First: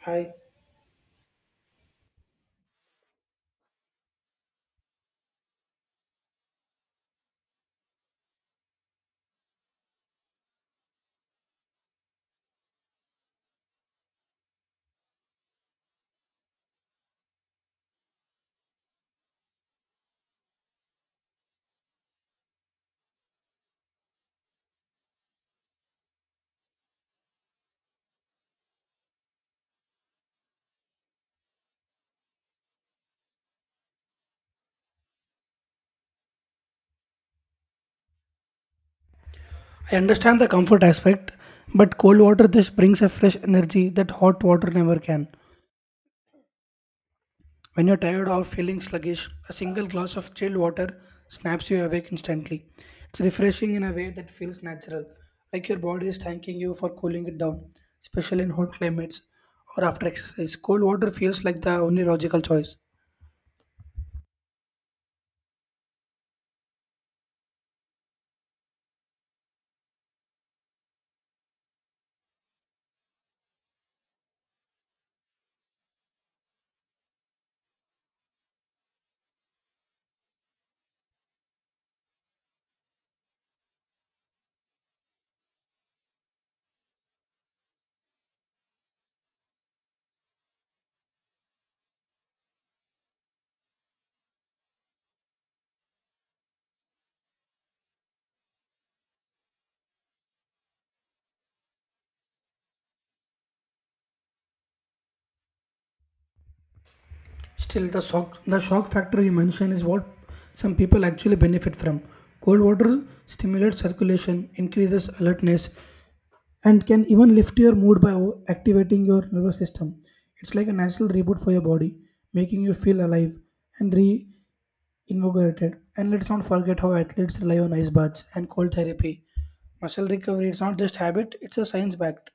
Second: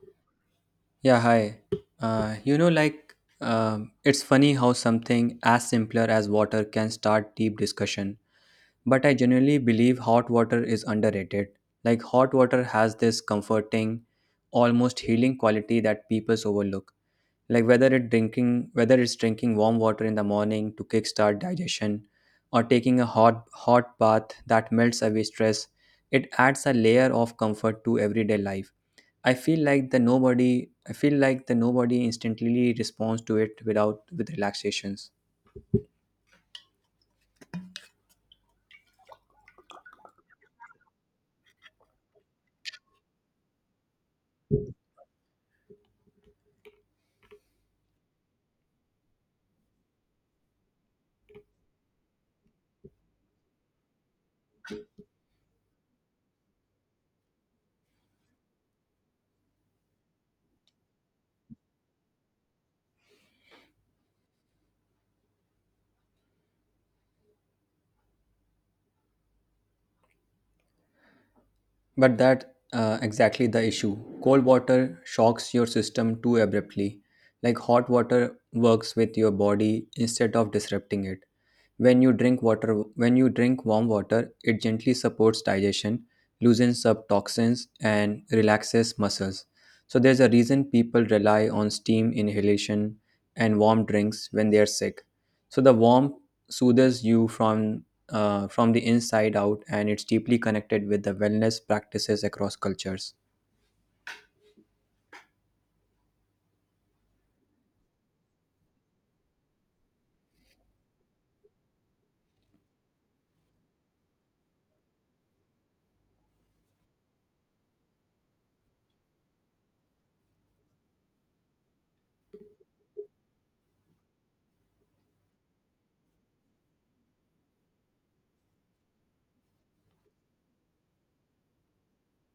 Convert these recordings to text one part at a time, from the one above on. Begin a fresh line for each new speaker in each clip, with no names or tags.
Hi.
Yeah, hi. Uh, you know, like, it's funny how something as simpler as water can start deep discussion. But I genuinely believe hot water is underrated. Like, hot water has this comforting, almost healing quality that people overlook. Whether it's drinking warm water in the morning to kickstart digestion, or taking a hot bath that melts away stress, it adds a layer of comfort to everyday life. I feel like the nobody instantly responds to it without with relaxations.
I understand the comfort aspect, but cold water just brings a fresh energy that hot water never can. When you're tired or feeling sluggish, a single glass of chilled water snaps you awake instantly. It's refreshing in a way that feels natural, like your body is thanking you for cooling it down, especially in hot climates or after exercise. Cold water feels like the only logical choice.
But that exactly the issue. Cold water shocks your system too abruptly. Like hot water works with your body instead of disrupting it. When you drink warm water, it gently supports digestion, loosens up toxins, and relaxes muscles. So there's a reason people rely on steam inhalation and warm drinks when they are sick. So the warmth soothes you from the inside out, and it's deeply connected with the wellness practices across cultures.
Still, the shock factor you mentioned is what some people actually benefit from. Cold water stimulates circulation, increases alertness, and can even lift your mood by activating your nervous system. It's like a natural reboot for your body, making you feel alive and reinvigorated. And let's not forget how athletes rely on ice baths and cold therapy. Muscle recovery is not just habit, it's a science backed.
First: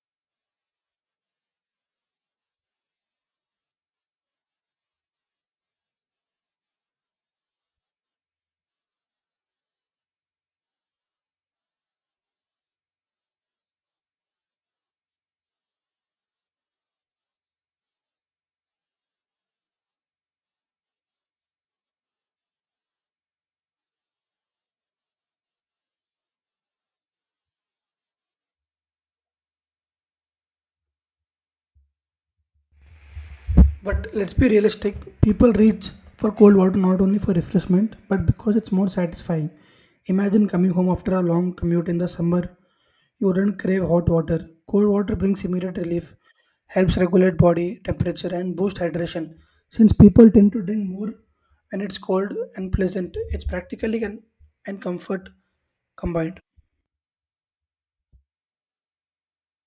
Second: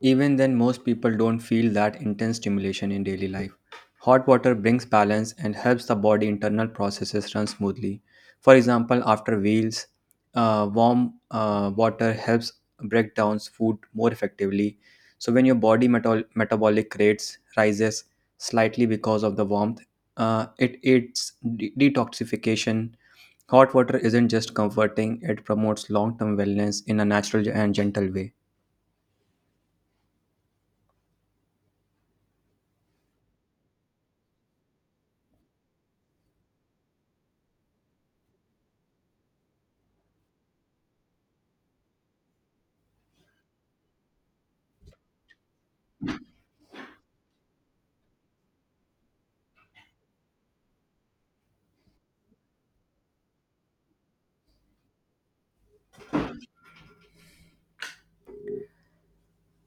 Even then, most people don't feel that intense stimulation in daily life. Hot water brings balance and helps the body internal processes run smoothly. For example, after meals, warm water helps break down food more effectively. So when your body metabolic rates rises slightly because of the warmth, it aids detoxification. Hot water isn't just comforting; it promotes long-term wellness in a natural and gentle way.
But let's be realistic. People reach for cold water not only for refreshment, but because it's more satisfying. Imagine coming home after a long commute in the summer. You wouldn't crave hot water. Cold water brings immediate relief, helps regulate body temperature, and boost hydration. Since people tend to drink more when it's cold and pleasant, it's practically and comfort combined.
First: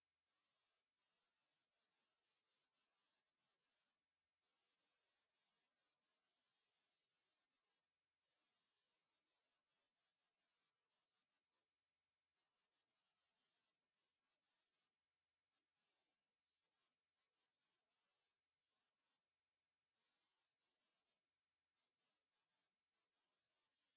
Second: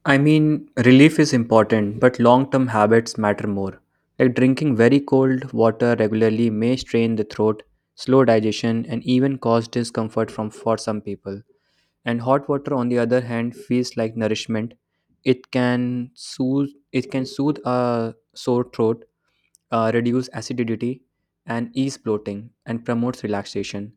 I mean, relief is important, but long term habits matter more. Like drinking very cold water regularly may strain the throat, slow digestion, and even cause discomfort for some people. And hot water, on the other hand, feels like nourishment. It can soothe a sore throat, reduce acidity and ease bloating and promotes relaxation,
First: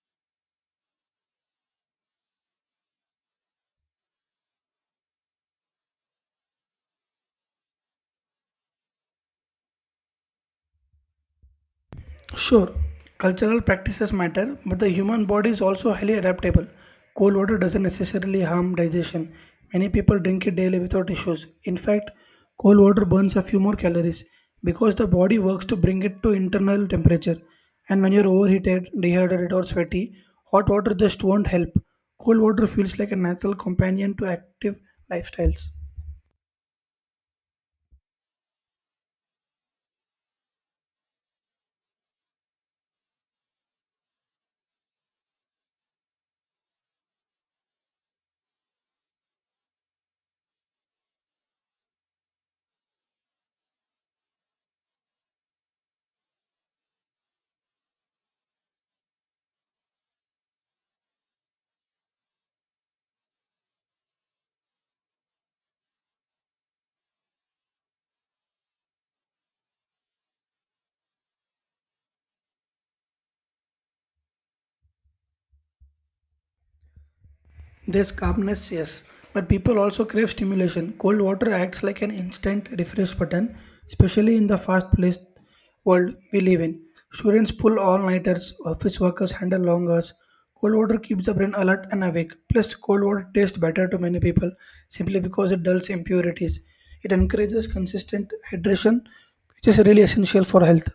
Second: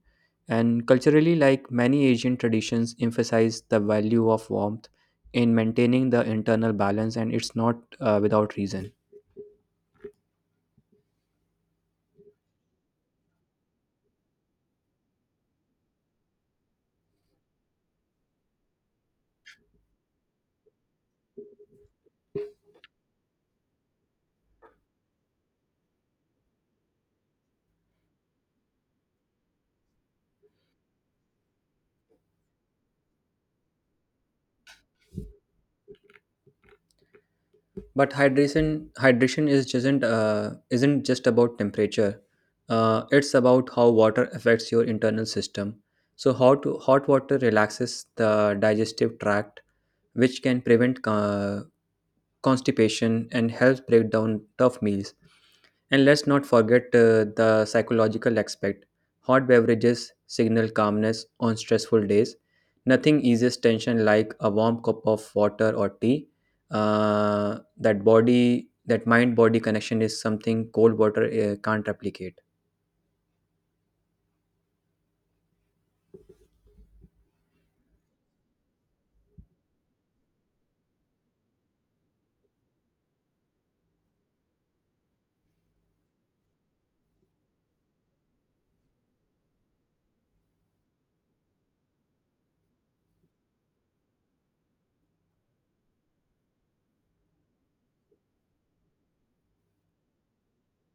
and culturally, like many asian traditions emphasize the value of warmth in maintaining the internal balance, and it's not without reason.
Sure, cultural practices matter, but the human body is also highly adaptable. Cold water doesn't necessarily harm digestion. Many people drink it daily without issues. In fact, cold water burns a few more calories because the body works to bring it to internal temperature. And when you're overheated, dehydrated, or sweaty, hot water just won't help. Cold water feels like a natural companion to active lifestyles.
But hydration Hydration is isn't just about temperature. It's about how water affects your internal system. So hot water relaxes the digestive tract, which can prevent constipation and helps break down tough meals. And let's not forget the psychological aspect. Hot beverages signal calmness on stressful days. Nothing eases tension like a warm cup of water or tea. That body, that mind body connection is something cold water can't replicate.
There's calmness, yes, but people also crave stimulation. Cold water acts like an instant refresh button, especially in the fast-paced world we live in. Students pull all-nighters, office workers handle long hours. Cold water keeps the brain alert and awake. Plus, cold water tastes better to many people simply because it dulls impurities. It encourages consistent hydration, which is really essential for health.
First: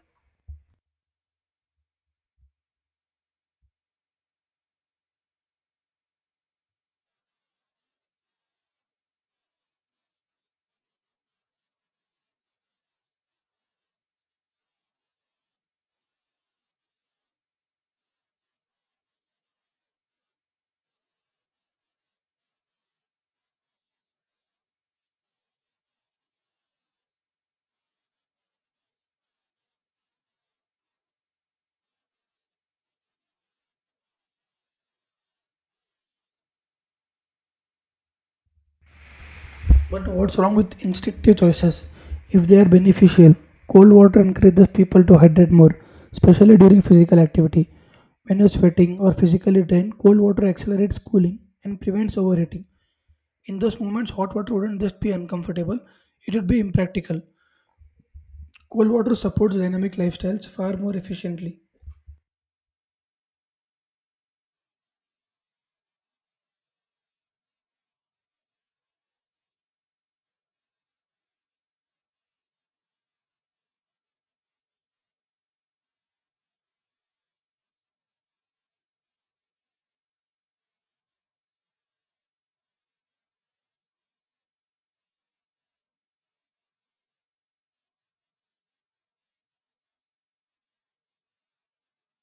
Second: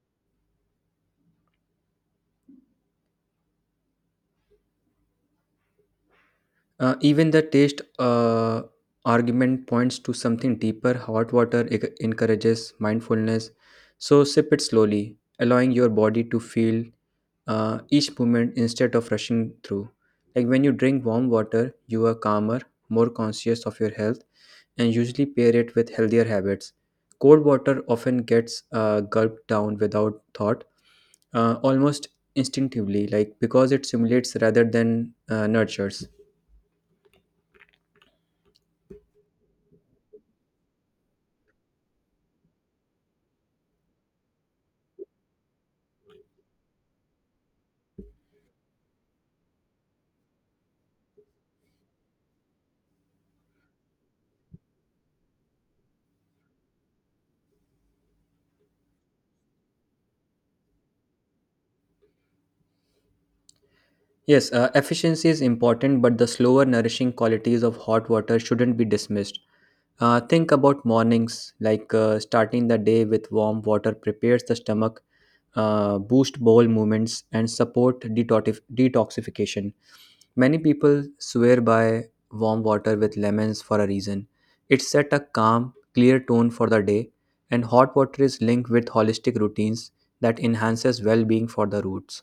Even the taste argument points to something deeper. Hot water encourages mindfulness, so sip it slowly, allowing your body to feel each moment instead of rushing through. Like when you drink warm water, you are calmer, more conscious of your health, and usually pair it with healthier habits. Cold water often gets gulped down without thought, almost instinctively, like because it simulates rather than nurtures.
But what's wrong with instinctive choices? If they are beneficial, cold water encourages people to hydrate more, especially during physical activity. When you're sweating or physically drained, cold water accelerates cooling and prevents overheating. In those moments, hot water wouldn't just be uncomfortable, it would be impractical. Cold water supports dynamic lifestyles far more efficiently.
Yes, efficiency is important, but the slower nourishing qualities of hot water shouldn't be dismissed. Think about mornings, like starting the day with warm water prepares the stomach, boost bowel movements, and support detoxification. Many people swear by warm water with lemons for a reason. It set a calm, clear tone for the day, and hot water is linked with holistic routines that enhances well-being for the roots.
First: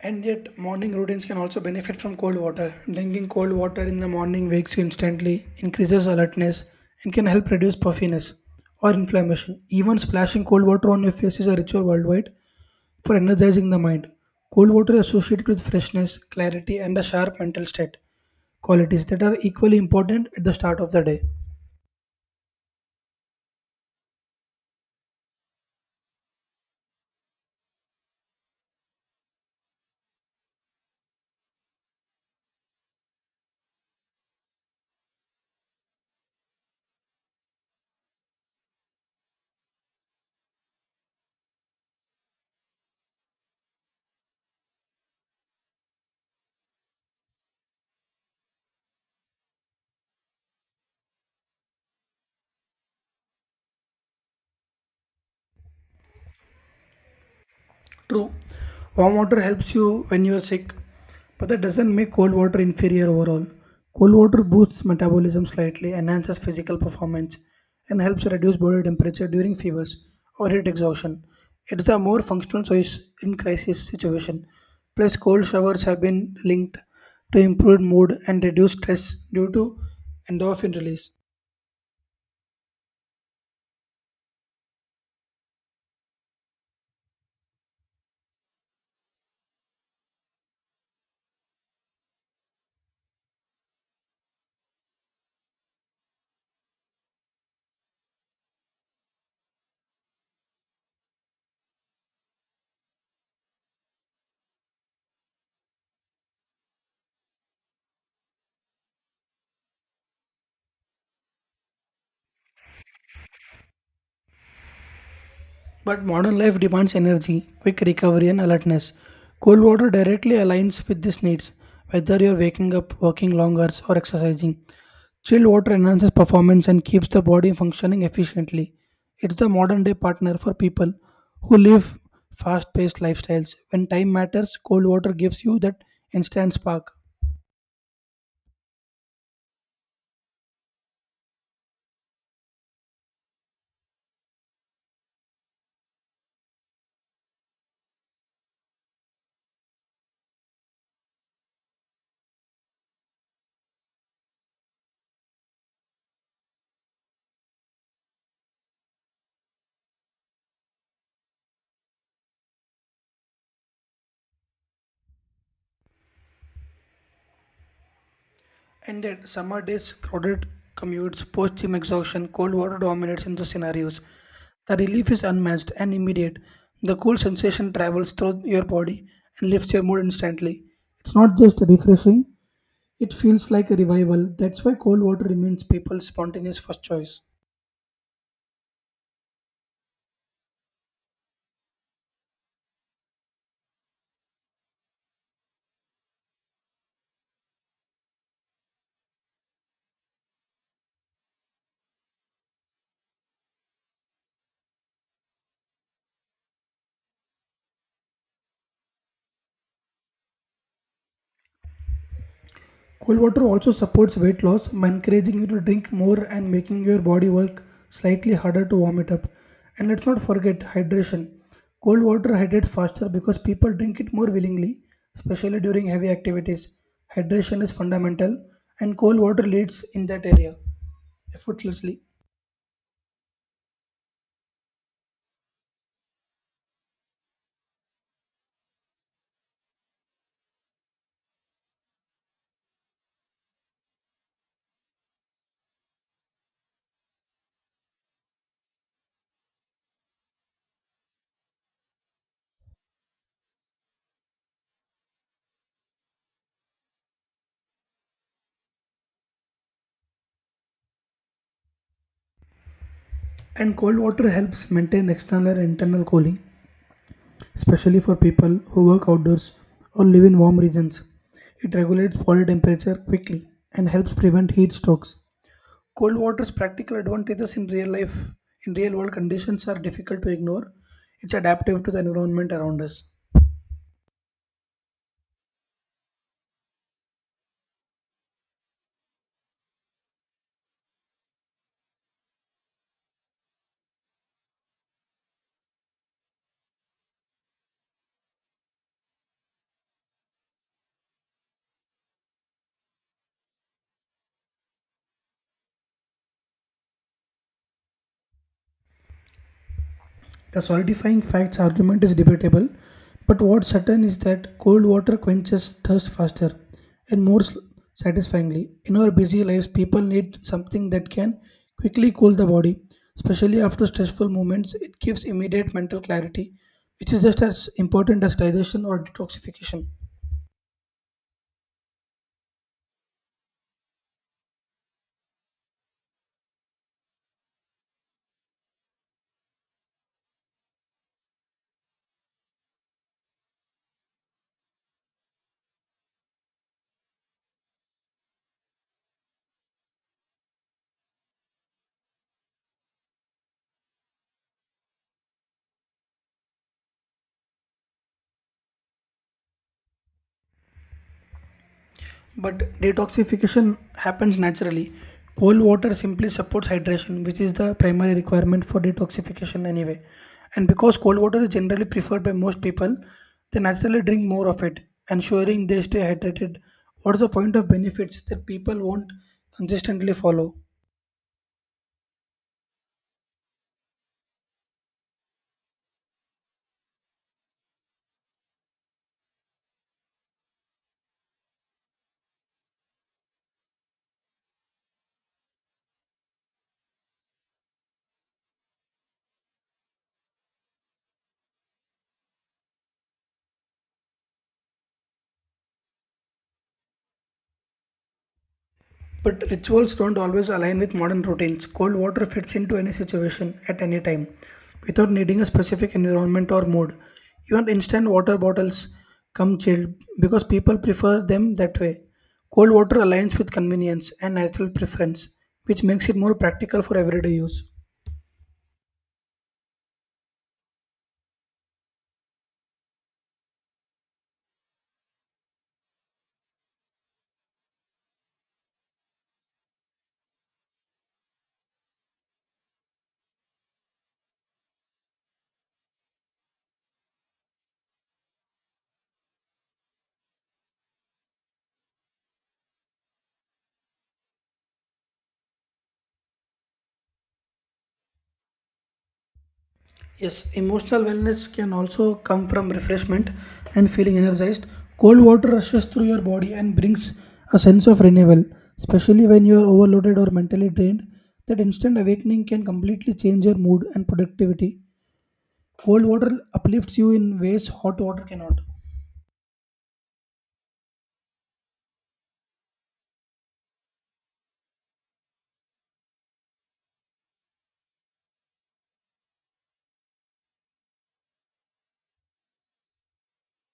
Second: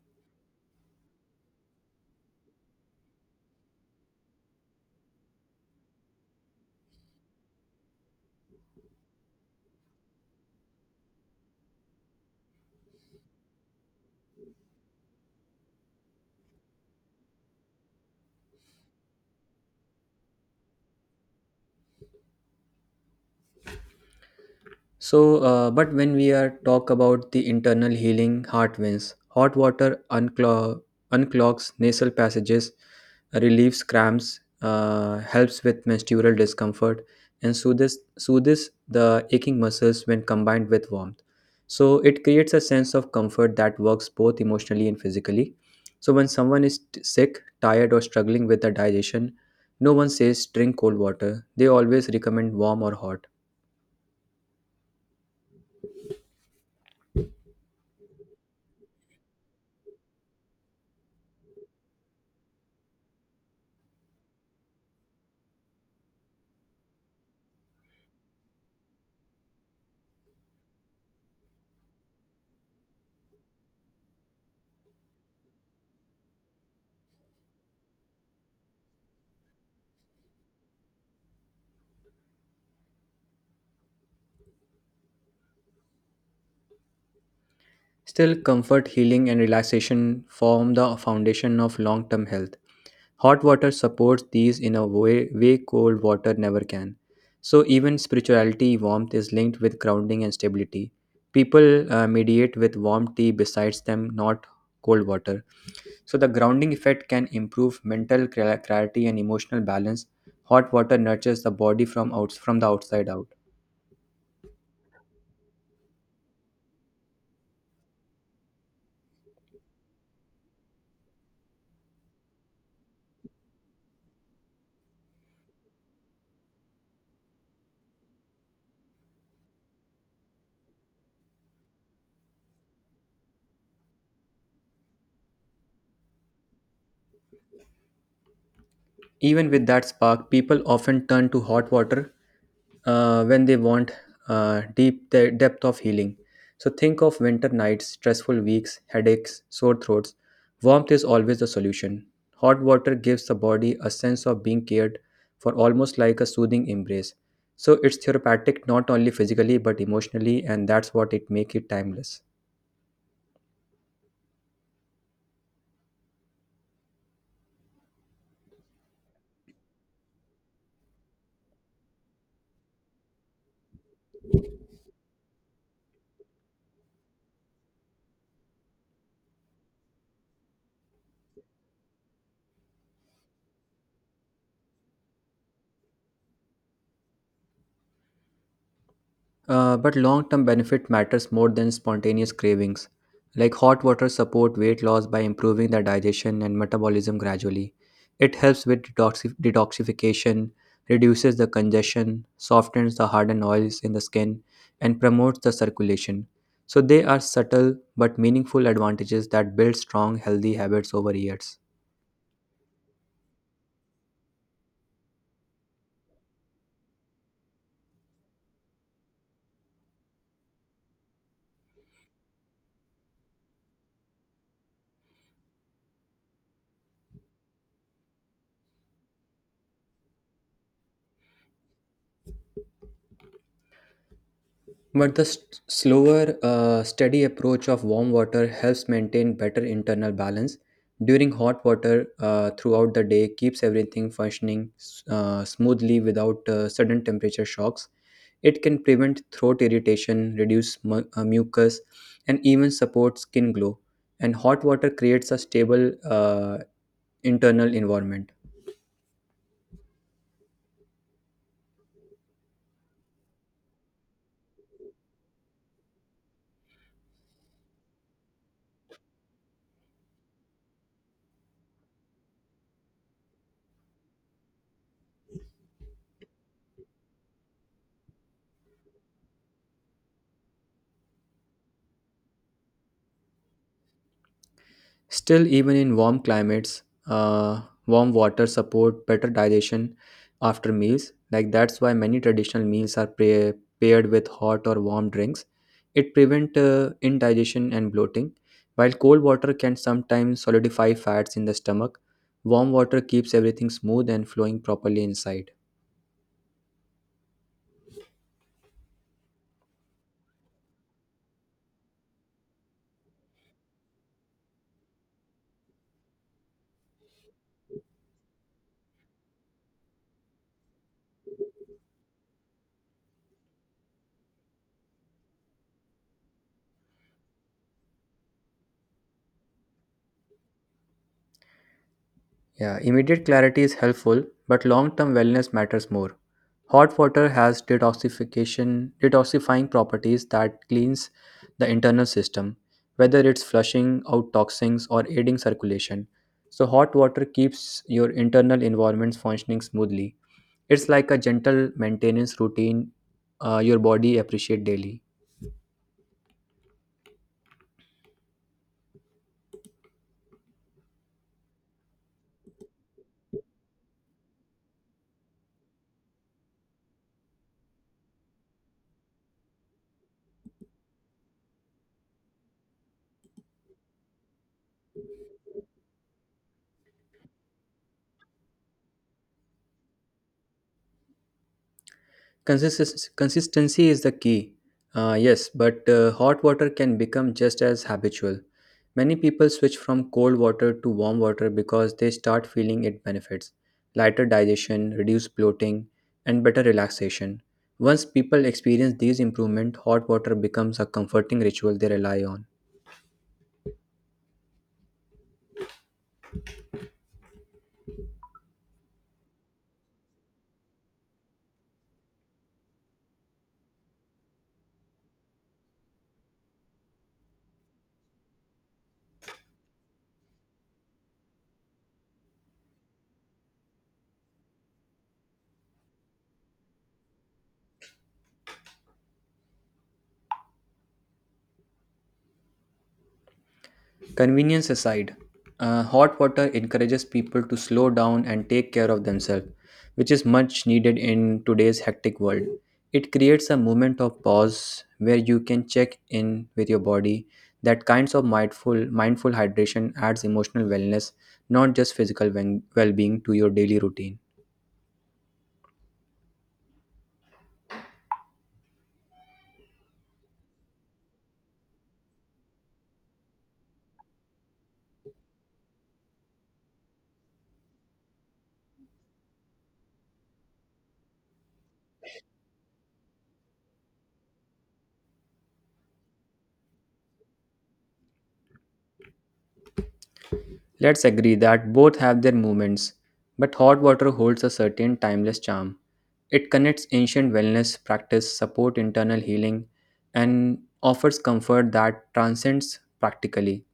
And yet, morning routines can also benefit from cold water. Drinking cold water in the morning wakes you instantly, increases alertness, and can help reduce puffiness or inflammation. Even splashing cold water on your face is a ritual worldwide for energizing the mind. Cold water is associated with freshness, clarity, and a sharp mental state, qualities that are equally important at the start of the day.
So, but when we are talk about the internal healing, heart wins. Unclogs nasal passages, relieves cramps, helps with menstrual discomfort, and soothes the aching muscles when combined with warmth. So it creates a sense of comfort that works both emotionally and physically. So when someone is sick, tired, or struggling with the digestion, no one says drink cold water. They always recommend warm or hot.
True, warm water helps you when you are sick, but that doesn't make cold water inferior overall. Cold water boosts metabolism slightly, enhances physical performance, and helps reduce body temperature during fevers or heat exhaustion. It's a more functional choice in crisis situation. Plus, cold showers have been linked to improved mood and reduced stress due to endorphin release.
Still, comfort, healing, and relaxation form the foundation of long term health. Hot water supports these in a way cold water never can. So, even spirituality, warmth is linked with grounding and stability. People mediate with warm tea besides them, not cold water. So, the grounding effect can improve mental clarity and emotional balance. Hot water nurtures the body from, from the outside out.
But modern life demands energy, quick recovery, and alertness. Cold water directly aligns with these needs, whether you're waking up, working long hours, or exercising. Chilled water enhances performance and keeps the body functioning efficiently. It's the modern day partner for people who live fast paced lifestyles. When time matters, cold water gives you that instant spark.
Even with that spark, people often turn to hot water when they want deep the depth of healing. So think of winter nights, stressful weeks, headaches, sore throats. Warmth is always the solution. Hot water gives the body a sense of being cared for, almost like a soothing embrace. So it's therapeutic not only physically but emotionally, and that's what it makes it timeless.
Ended summer days, crowded commutes, post gym exhaustion, cold water dominates in the scenarios. The relief is unmatched and immediate. The cool sensation travels through your body and lifts your mood instantly. It's not just refreshing, it feels like a revival. That's why cold water remains people's spontaneous first choice.
But long term benefit matters more than spontaneous cravings. Like hot water support weight loss by improving the digestion and metabolism gradually. It helps with detoxification, reduces the congestion, softens the hardened oils in the skin, and promotes the circulation. So they are subtle but meaningful advantages that build strong, healthy habits over years.
Cold water also supports weight loss by encouraging you to drink more and making your body work slightly harder to warm it up. And let's not forget hydration. Cold water hydrates faster because people drink it more willingly, especially during heavy activities. Hydration is fundamental, and cold water leads in that area effortlessly.
But the slower, steady approach of warm water helps maintain better internal balance. During hot water throughout the day keeps everything functioning smoothly without sudden temperature shocks. It can prevent throat irritation, reduce mucus, and even support skin glow. And hot water creates a stable internal environment.
And cold water helps maintain external and internal cooling, especially for people who work outdoors or live in warm regions. It regulates body temperature quickly and helps prevent heat strokes. Cold water's practical advantages in real life, in real world conditions, are difficult to ignore. It's adaptive to the environment around us.
Still, even in warm climates, warm water support better digestion after meals. Like that's why many traditional meals are paired with hot or warm drinks. It prevent indigestion and bloating. While cold water can sometimes solidify fats in the stomach, warm water keeps everything smooth and flowing properly inside.
The solidifying facts argument is debatable, but what's certain is that cold water quenches thirst faster and more satisfyingly. In our busy lives, people need something that can quickly cool the body, especially after stressful moments. It gives immediate mental clarity, which is just as important as digestion or detoxification.
Yeah, immediate clarity is helpful, but long-term wellness matters more. Hot water has detoxification, detoxifying properties that cleans the internal system, whether it's flushing out toxins or aiding circulation. So hot water keeps your internal environments functioning smoothly. It's like a gentle maintenance routine your body appreciate daily.
But detoxification happens naturally. Cold water simply supports hydration, which is the primary requirement for detoxification anyway. And because cold water is generally preferred by most people, they naturally drink more of it, ensuring they stay hydrated. What's the point of benefits that people won't consistently follow?
Consist- consistency is the key. Yes, but hot water can become just as habitual. Many people switch from cold water to warm water because they start feeling its benefits: lighter digestion, reduced bloating, and better relaxation. Once people experience these improvements, hot water becomes a comforting ritual they rely on.
But rituals don't always align with modern routines. Cold water fits into any situation at any time without needing a specific environment or mood. Even instant water bottles come chilled because people prefer them that way. Cold water aligns with convenience and natural preference, which makes it more practical for everyday use.
Convenience aside, hot water encourages people to slow down and take care of themselves, which is much needed in today's hectic world. It creates a moment of pause where you can check in with your body. That kinds of mindful hydration adds emotional wellness, not just physical well being, to your daily routine.
Yes, emotional wellness can also come from refreshment and feeling energized. Cold water rushes through your body and brings a sense of renewal, especially when you are overloaded or mentally drained. That instant awakening can completely change your mood and productivity. Cold water uplifts you in ways hot water cannot.
Let's agree that both have their moments, but hot water holds a certain timeless charm. It connects ancient wellness practice, support internal healing, and offers comfort that transcends practically.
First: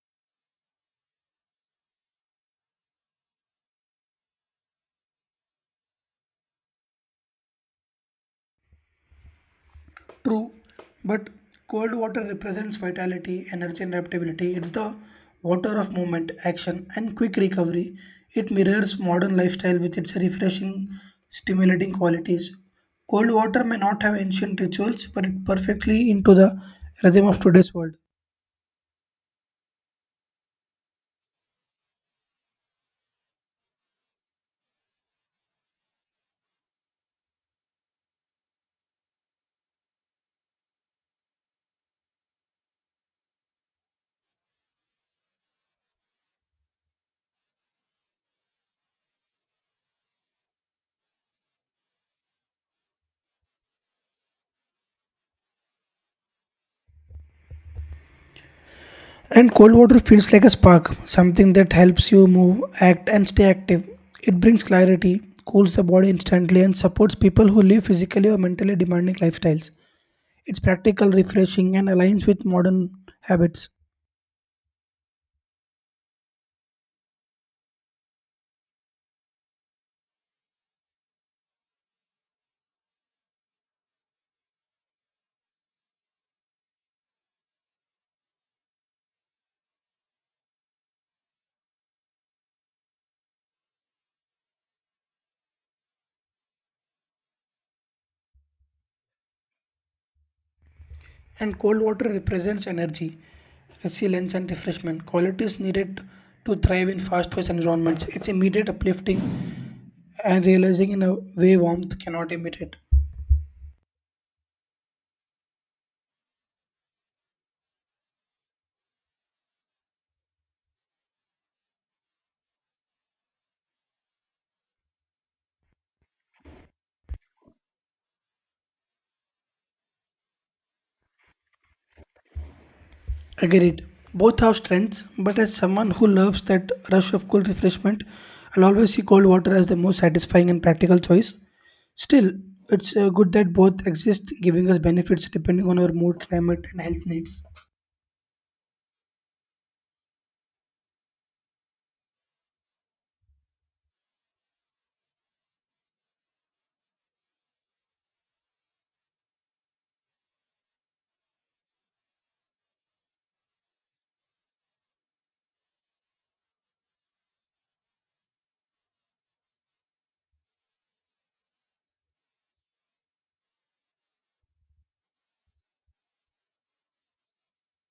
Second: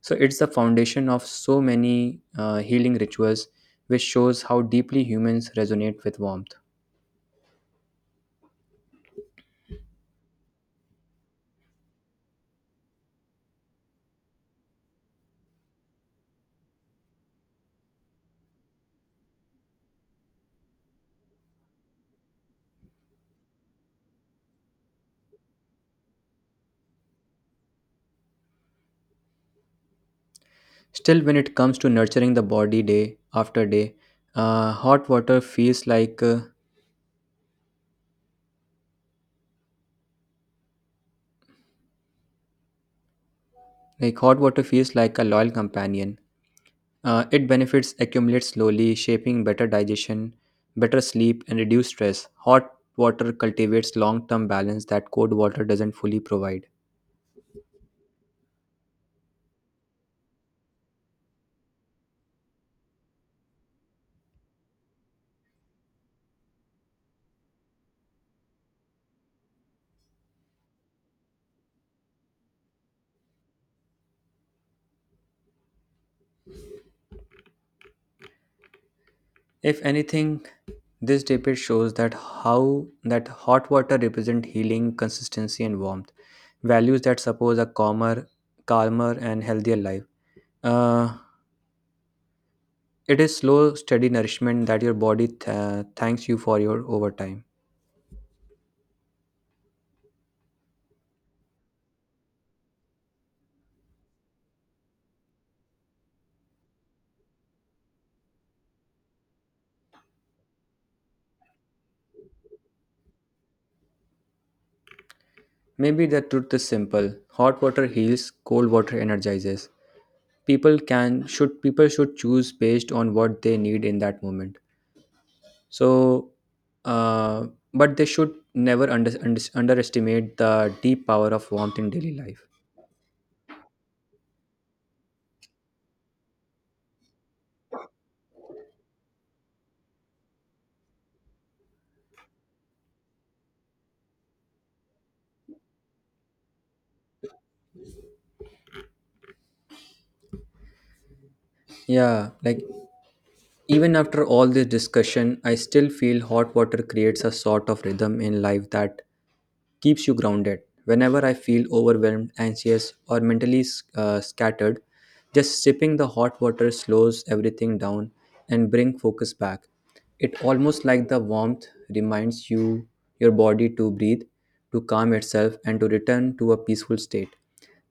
So it's the foundation of so many healing rituals, which shows how deeply humans resonate with warmth.
True, but cold water represents vitality, energy, and adaptability. It's the water of movement, action, and quick recovery. It mirrors modern lifestyle with its refreshing, stimulating qualities. Cold water may not have ancient rituals, but it perfectly into the rhythm of today's world.
Still, when it comes to nurturing the body day after day, uh, hot water feels like uh, hot water feels like a loyal companion. It benefits accumulate slowly, shaping better digestion, better sleep, and reduced stress. Hot water cultivates long term balance that cold water doesn't fully provide.
And cold water feels like a spark, something that helps you move, act, and stay active. It brings clarity, cools the body instantly, and supports people who live physically or mentally demanding lifestyles. It's practical, refreshing, and aligns with modern habits.
If anything, this debate shows that how that hot water represents healing, consistency, and warmth, values that support a calmer and healthier life. Uh, it is slow, steady nourishment that your body thanks you for your overtime.
And cold water represents energy, resilience, and refreshment qualities needed to thrive in fast paced environments. It's immediate uplifting and realizing in a way warmth cannot imitate.
Maybe the truth is simple: hot water heals, cold water energizes. People should choose based on what they need in that moment. So uh, but They should never underestimate the deep power of warmth in daily life.
Agreed. Both have strengths, but as someone who loves that rush of cool refreshment, I'll always see cold water as the most satisfying and practical choice. Still, it's good that both exist, giving us benefits depending on our mood, climate, and health needs.
yeah like Even after all this discussion, I still feel hot water creates a sort of rhythm in life that keeps you grounded. Whenever I feel overwhelmed, anxious, or mentally scattered, just sipping the hot water slows everything down and bring focus back. It almost like the warmth reminds you your body to breathe, to calm itself and to return to a peaceful state.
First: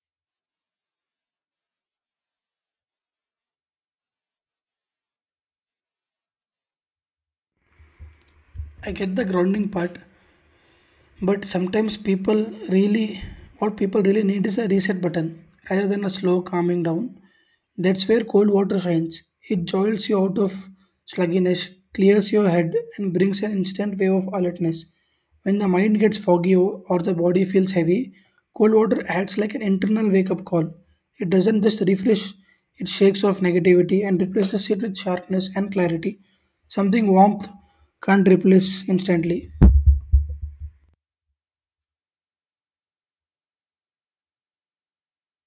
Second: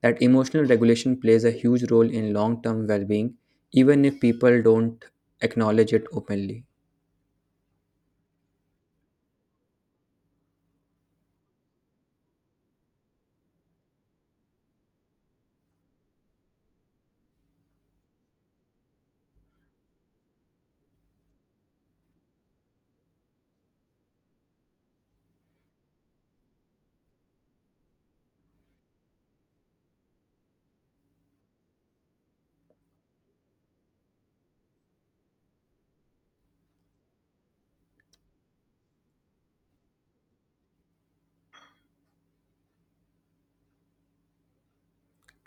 That emotional regulation plays a huge role in long-term well-being, even if people don't acknowledge it openly.
I get the grounding part, but sometimes people really what people really need is a reset button rather than a slow calming down. That's where cold water shines. It jolts you out of sluggishness, clears your head, and brings an instant wave of alertness. When the mind gets foggy or the body feels heavy, cold water acts like an internal wake up call. It doesn't just refresh, it shakes off negativity and replaces it with sharpness and clarity, something warmth can't replace instantly.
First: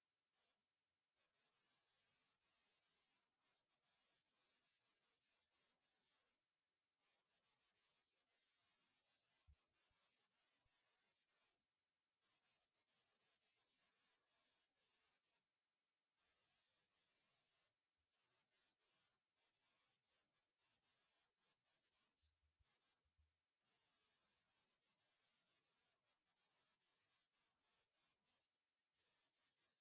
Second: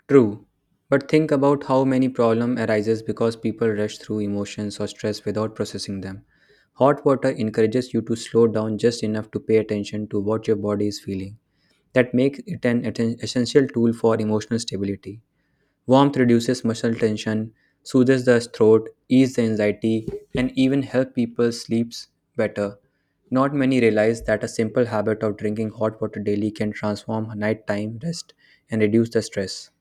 True, but think about how many problem arises because people rush through emotions or stress without processing them. Hot water encourages you to slow down just enough to pay attention to what your body is feeling. That makes it an essential tool for emotional stability. Warmth reduces muscle tension, soothes the throat, eases the anxiety, and even help people sleep better. Not many realize that a simple habit of drinking hot water daily can transform nighttime rest and reduce the stress.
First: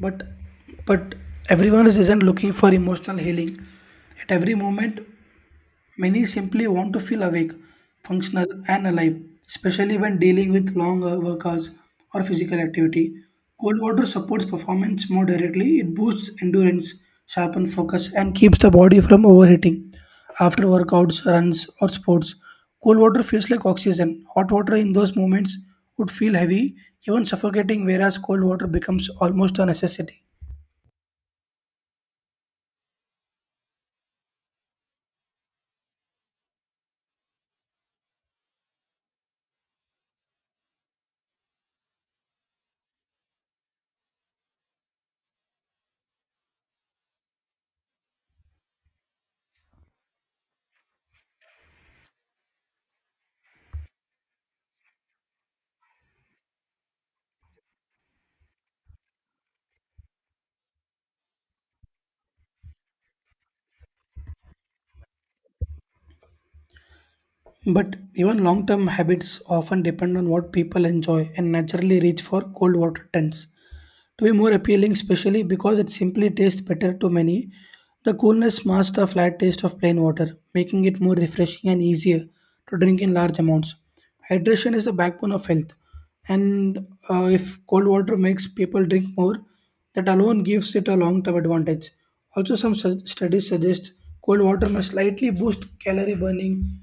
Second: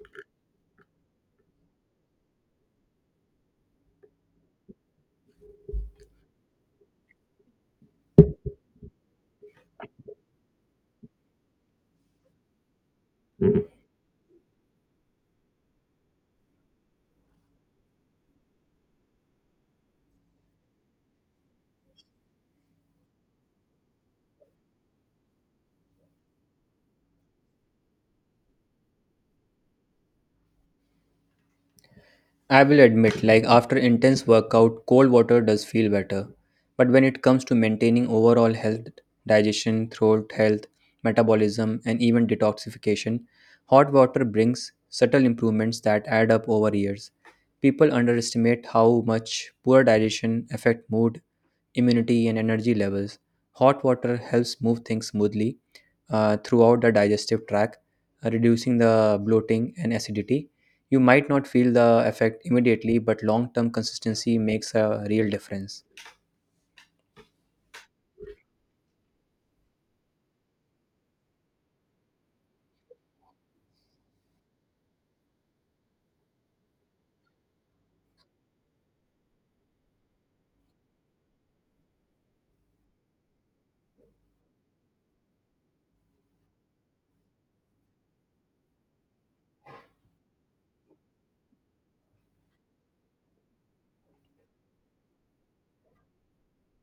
But but everyone is isn't looking for emotional healing at every moment. Many simply want to feel awake, functional, and alive, especially when dealing with long work hours or physical activity. Cold water supports performance more directly. It boosts endurance, sharpens focus, and keeps the body from overheating. After workouts, runs, or sports, cold water feels like oxygen. Hot water in those moments would feel heavy, even suffocating, whereas cold water becomes almost a necessity.
I will admit, like after intense workout, cold water does feel better. But when it comes to maintaining overall health, digestion, throat health, metabolism, and even detoxification, hot water brings subtle improvements that add up over years. People underestimate how much poor digestion affect mood, immunity, and energy levels. Hot water helps move things smoothly throughout the digestive tract, reducing the bloating and acidity. You might not feel the effect immediately, but long term consistency makes a real difference.
But even long term habits often depend on what people enjoy and naturally reach for. Cold water trends to be more appealing, especially because it simply tastes better to many. The coolness masks the flat taste of plain water, making it more refreshing and easier to drink in large amounts. Hydration is the backbone of health, and if cold water makes people drink more, that alone gives it a long term advantage. Also, some studies suggest cold water may slightly boost calorie burning,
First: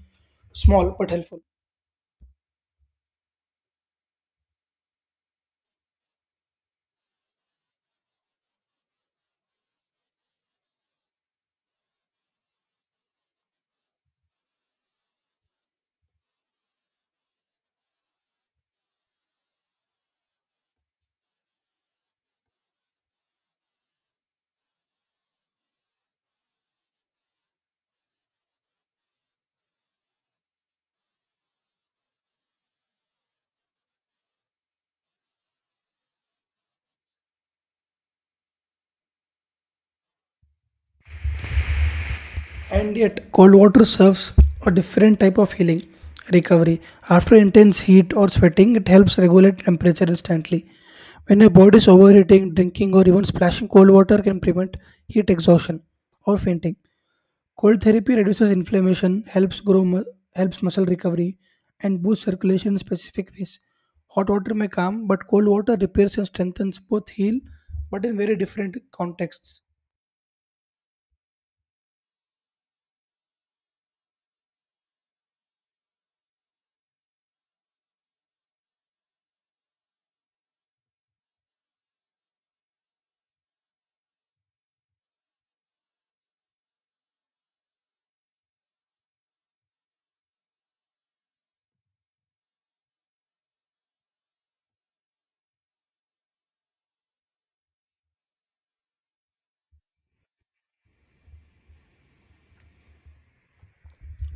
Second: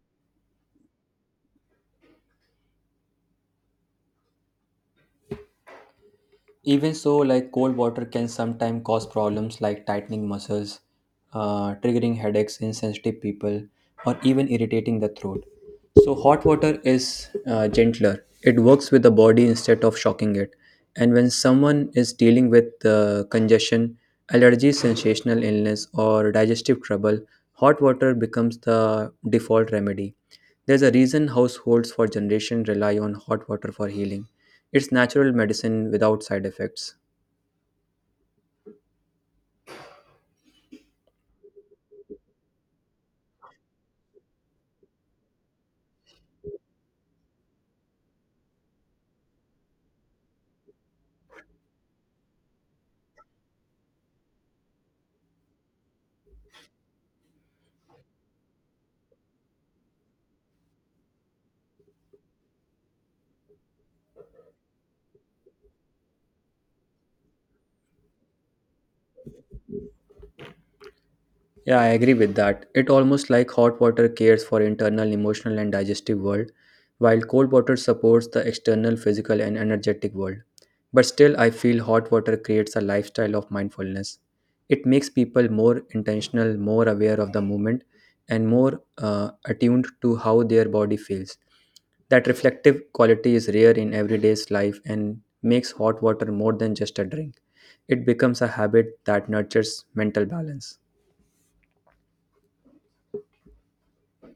small but helpful.
Even so, like cold water can sometimes cause problems like tightening muscles, triggering headaches in sensitive people, or even irritating the throat. So, hot water is gentler. It works with the body instead of shocking it. And when someone is dealing with congestion, allergy, sensational illness, or digestive trouble, hot water becomes the default remedy. There's a reason households for generation rely on hot water for healing. It's natural medicine without side effects.
And yet, cold water serves a different type of healing recovery. After intense heat or sweating, it helps regulate temperature instantly. When your body is overheating, drinking, or even splashing cold water can prevent heat exhaustion or fainting. Cold therapy reduces inflammation, helps muscle recovery, and boosts circulation in specific ways. Hot water may calm, but cold water repairs and strengthens. Both heal, but in very different contexts.
Yeah, I agree with that. It almost like hot water cares for internal emotional and digestive world, while cold water supports the external physical and energetic world. But still I feel hot water creates a lifestyle of mindfulness. It makes people more intentional, more aware of the moment and more attuned to how their body feels. That reflective quality is rare in everyday's life and makes hot water more than just a drink. It becomes a habit that nurtures mental balance.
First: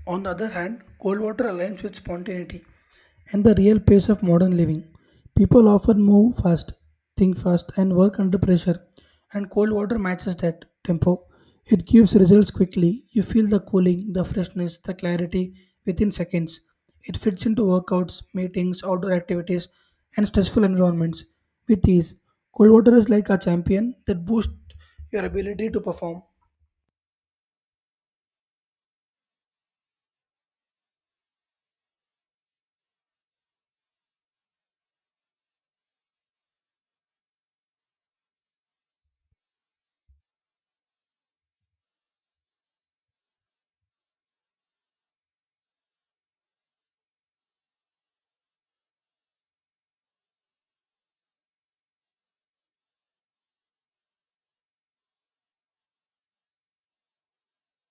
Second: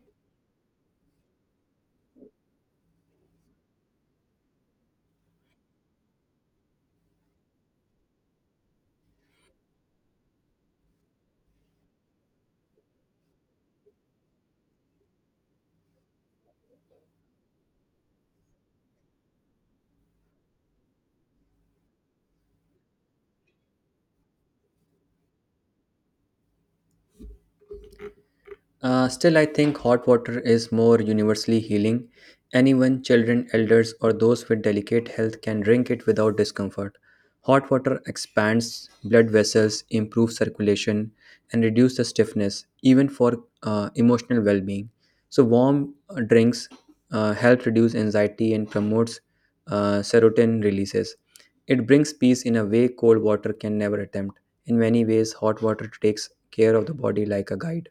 On the other hand, cold water aligns with spontaneity and the real pace of modern living. People often move fast, think fast, and work under pressure, and cold water matches that tempo. It gives results quickly. You feel the cooling, the freshness, the clarity within seconds. It fits into workouts, meetings, outdoor activities, and stressful environments with ease. Cold water is like a champion that boosts your ability to perform.
Still, I think hot water is more universally healing. Anyone, children, elders, or those with delicate health can drink it without discomfort. Hot water expands blood vessels, improves circulation, and reduces the stiffness, even for emotional well being. So, warm drinks help reduce anxiety and promotes serotonin releases. It brings peace in a way cold water can never attempt. In many ways, hot water takes care of the body like a guide.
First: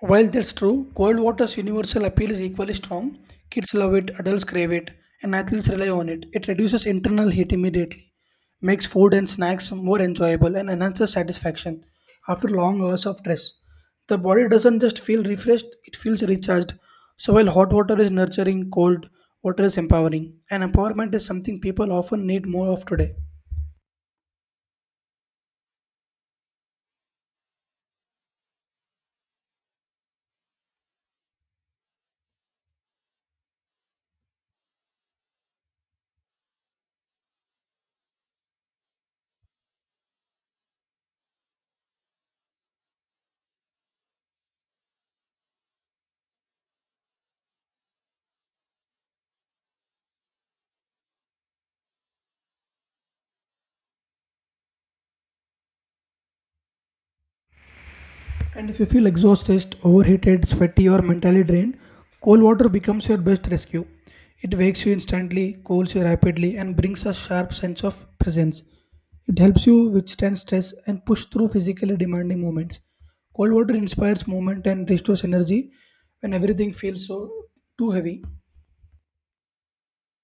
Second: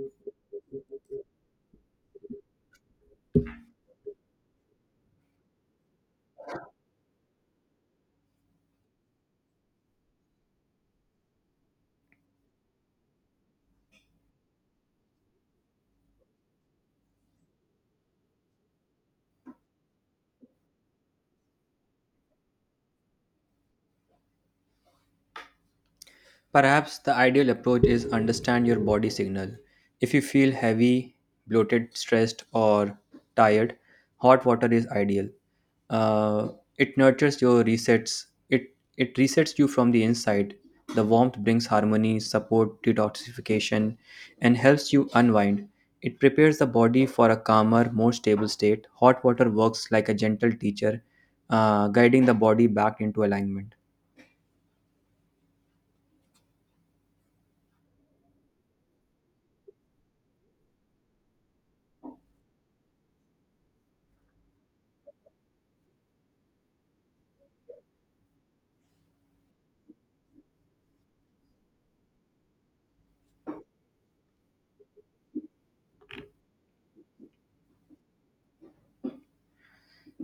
While that's true, cold water's universal appeal is equally strong. Kids love it, adults crave it, and athletes rely on it. It reduces internal heat immediately, makes food and snacks more enjoyable, and enhances satisfaction after long hours of stress. The body doesn't just feel refreshed, it feels recharged. So while hot water is nurturing, cold water is empowering, and empowerment is something people often need more of today.
Perhaps the ideal approach is understand your body signal. If you feel heavy, bloated, stressed, or tired, hot water is ideal. Uh, it nurtures your resets. It resets you from the inside. The warmth brings harmony, support detoxification, and helps you unwind. It prepares the body for a calmer, more stable state. Hot water works like a gentle teacher, guiding the body back into alignment.
And if you feel exhausted, overheated, sweaty, or mentally drained, cold water becomes your best rescue. It wakes you instantly, cools you rapidly, and brings a sharp sense of presence. It helps you withstand stress and push through physically demanding moments. Cold water inspires movement and restores energy when everything feels too heavy.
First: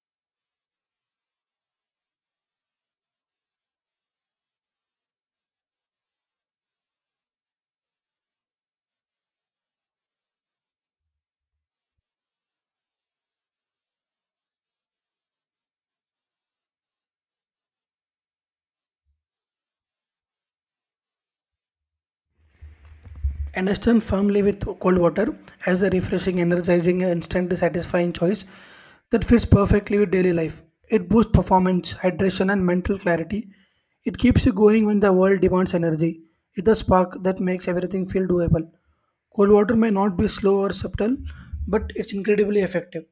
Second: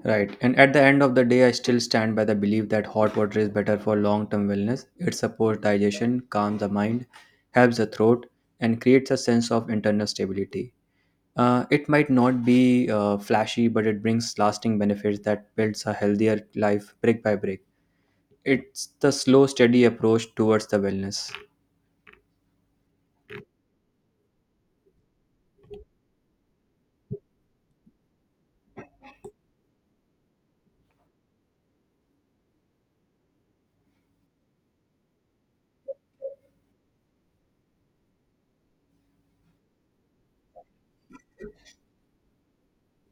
Right. And at the end of the day, I still stand by the belief that hot water is better for long term wellness. It supports digestion, calms the mind, helps the throat, and creates a sense of internal stability. It might not be flashy, but it brings lasting benefits that builds a healthier life brick by brick. It's the slow, steady approach towards the wellness.
And I stand firmly with cold water as a refreshing, energizing, and instantly satisfying choice that fits perfectly with daily life. It boosts performance, hydration, and mental clarity. It keeps you going when the world demands energy. It's the spark that makes everything feel doable. Cold water may not be slow or subtle, but it's incredibly effective.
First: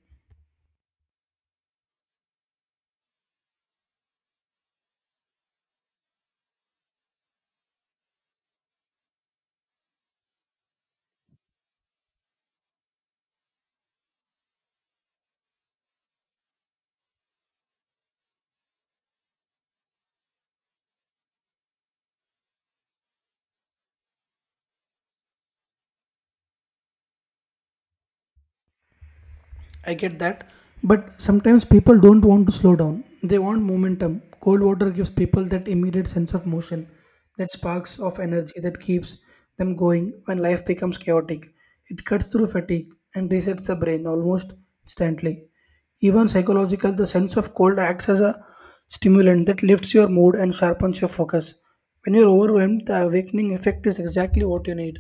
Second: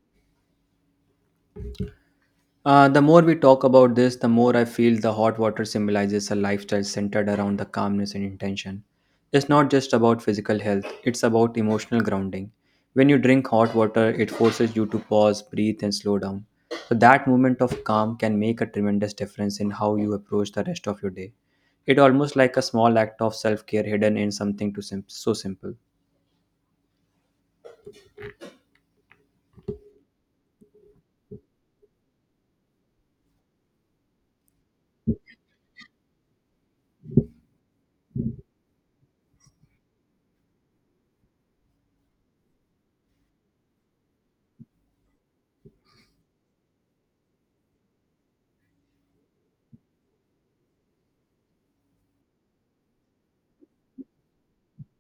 The more we talk about this, the more I feel the hot water symbolizes a lifestyle centered around the calmness and intention. It's not just about physical health, it's about emotional grounding. When you drink hot water, it forces you to pause, breathe, and slow down. So, that moment of calm can make a tremendous difference in how you approach the rest of your day. It almost like a small act of self care hidden in something so simple.
I get that. But sometimes people don't want to slow down. They want momentum. Cold water gives people that immediate sense of motion, that sparks of energy that keeps them going when life becomes chaotic. It cuts through fatigue and resets the brain almost instantly. Even psychological, the sense of cold acts as a stimulant that lifts your mood and sharpens your focus. When you're overwhelmed, the awakening effect is exactly what you need.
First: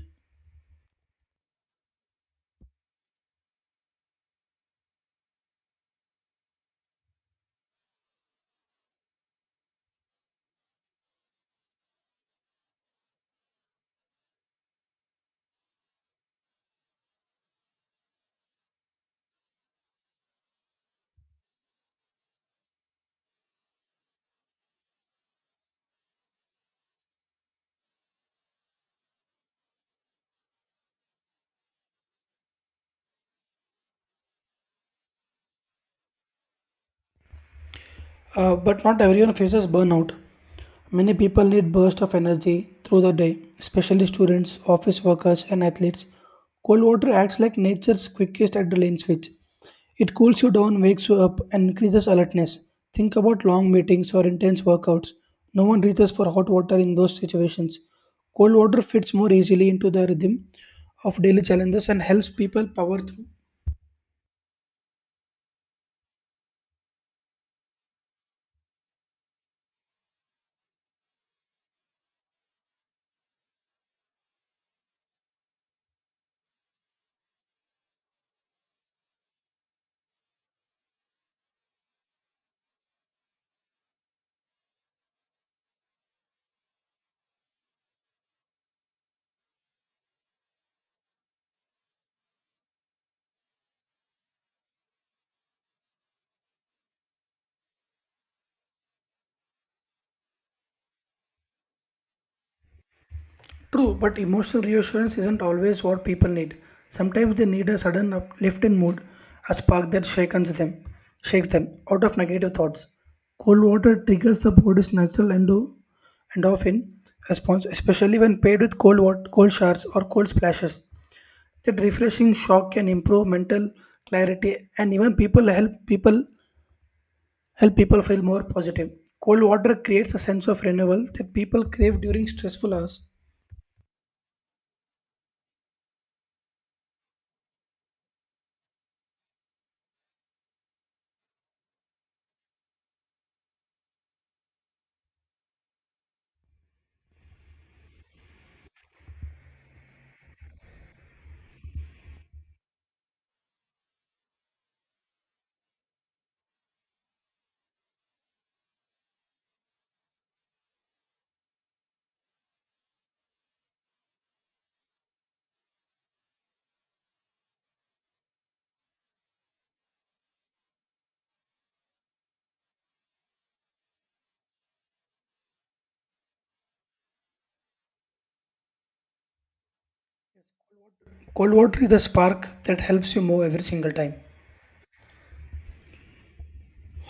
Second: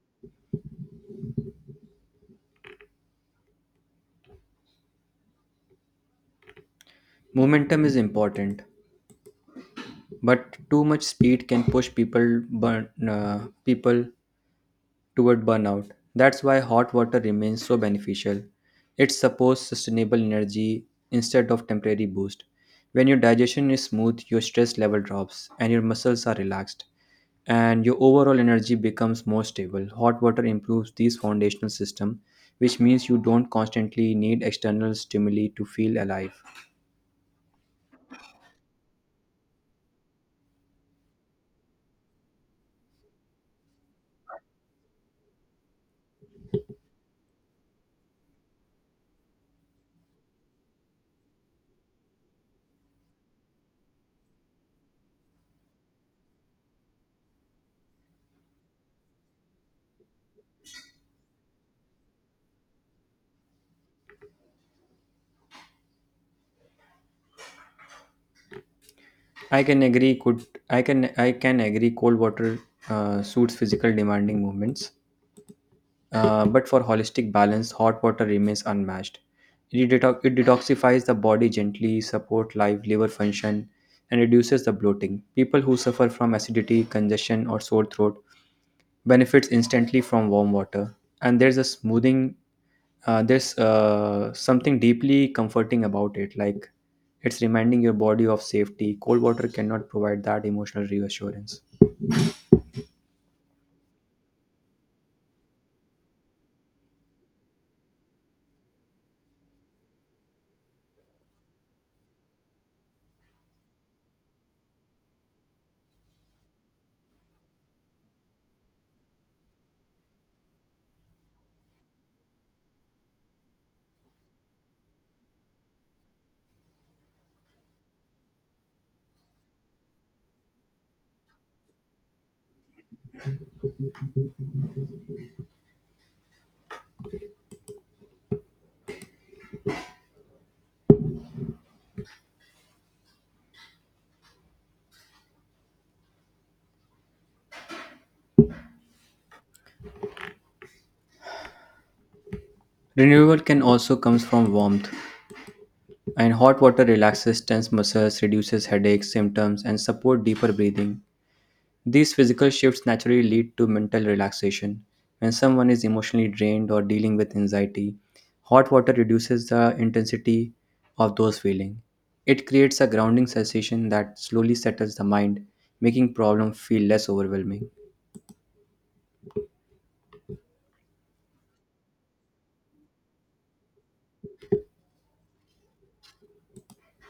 Momentum is important, but too much speed can push people toward burnout. That's why hot water remains so beneficial. It supports sustainable energy instead of temporary boost. When your digestion is smooth, your stress level drops and your muscles are relaxed and your overall energy becomes more stable. Hot water improves these foundational system, which means you don't constantly need external stimuli to feel alive.
But not everyone faces burnout. Many people need bursts of energy through the day, especially students, office workers, and athletes. Cold water acts like nature's quickest adrenaline switch. It cools you down, wakes you up, and increases alertness. Think about long meetings or intense workouts. No one reaches for hot water in those situations. Cold water fits more easily into the rhythm of daily challenges and helps people power through.
I can agree. Cold water suits physical demanding movements, but for holistic balance, hot water remains unmatched. It detoxifies the body gently, supports live liver function, and reduces the bloating. People who suffer from acidity, congestion, or sore throat benefits instantly from warm water. And there's a smoothing. There's something deeply comforting about it. Like it's reminding your body of safety. Cold water cannot provide that emotional reassurance.
True, but emotional reassurance isn't always what people need. Sometimes they need a sudden uplift in mood, a spark that shakes them out of negative thoughts. Cold water triggers the body's natural endorphin response, especially when paired with cold water, cold showers or cold splashes. That refreshing shock can improve mental clarity and even people help people help people feel more positive. Cold water creates a sense of renewal that people crave during stressful hours.
Renewal can also comes from warmth. And hot water relaxes tense muscles, reduces headache symptoms, and support deeper breathing. These physical shifts naturally lead to mental relaxation. When someone is emotionally drained or dealing with anxiety, hot water reduces the intensity of those feelings. It creates a grounding sensation that slowly settles the mind, making problems feel less overwhelming.
Cold water is the spark that helps you move every single time.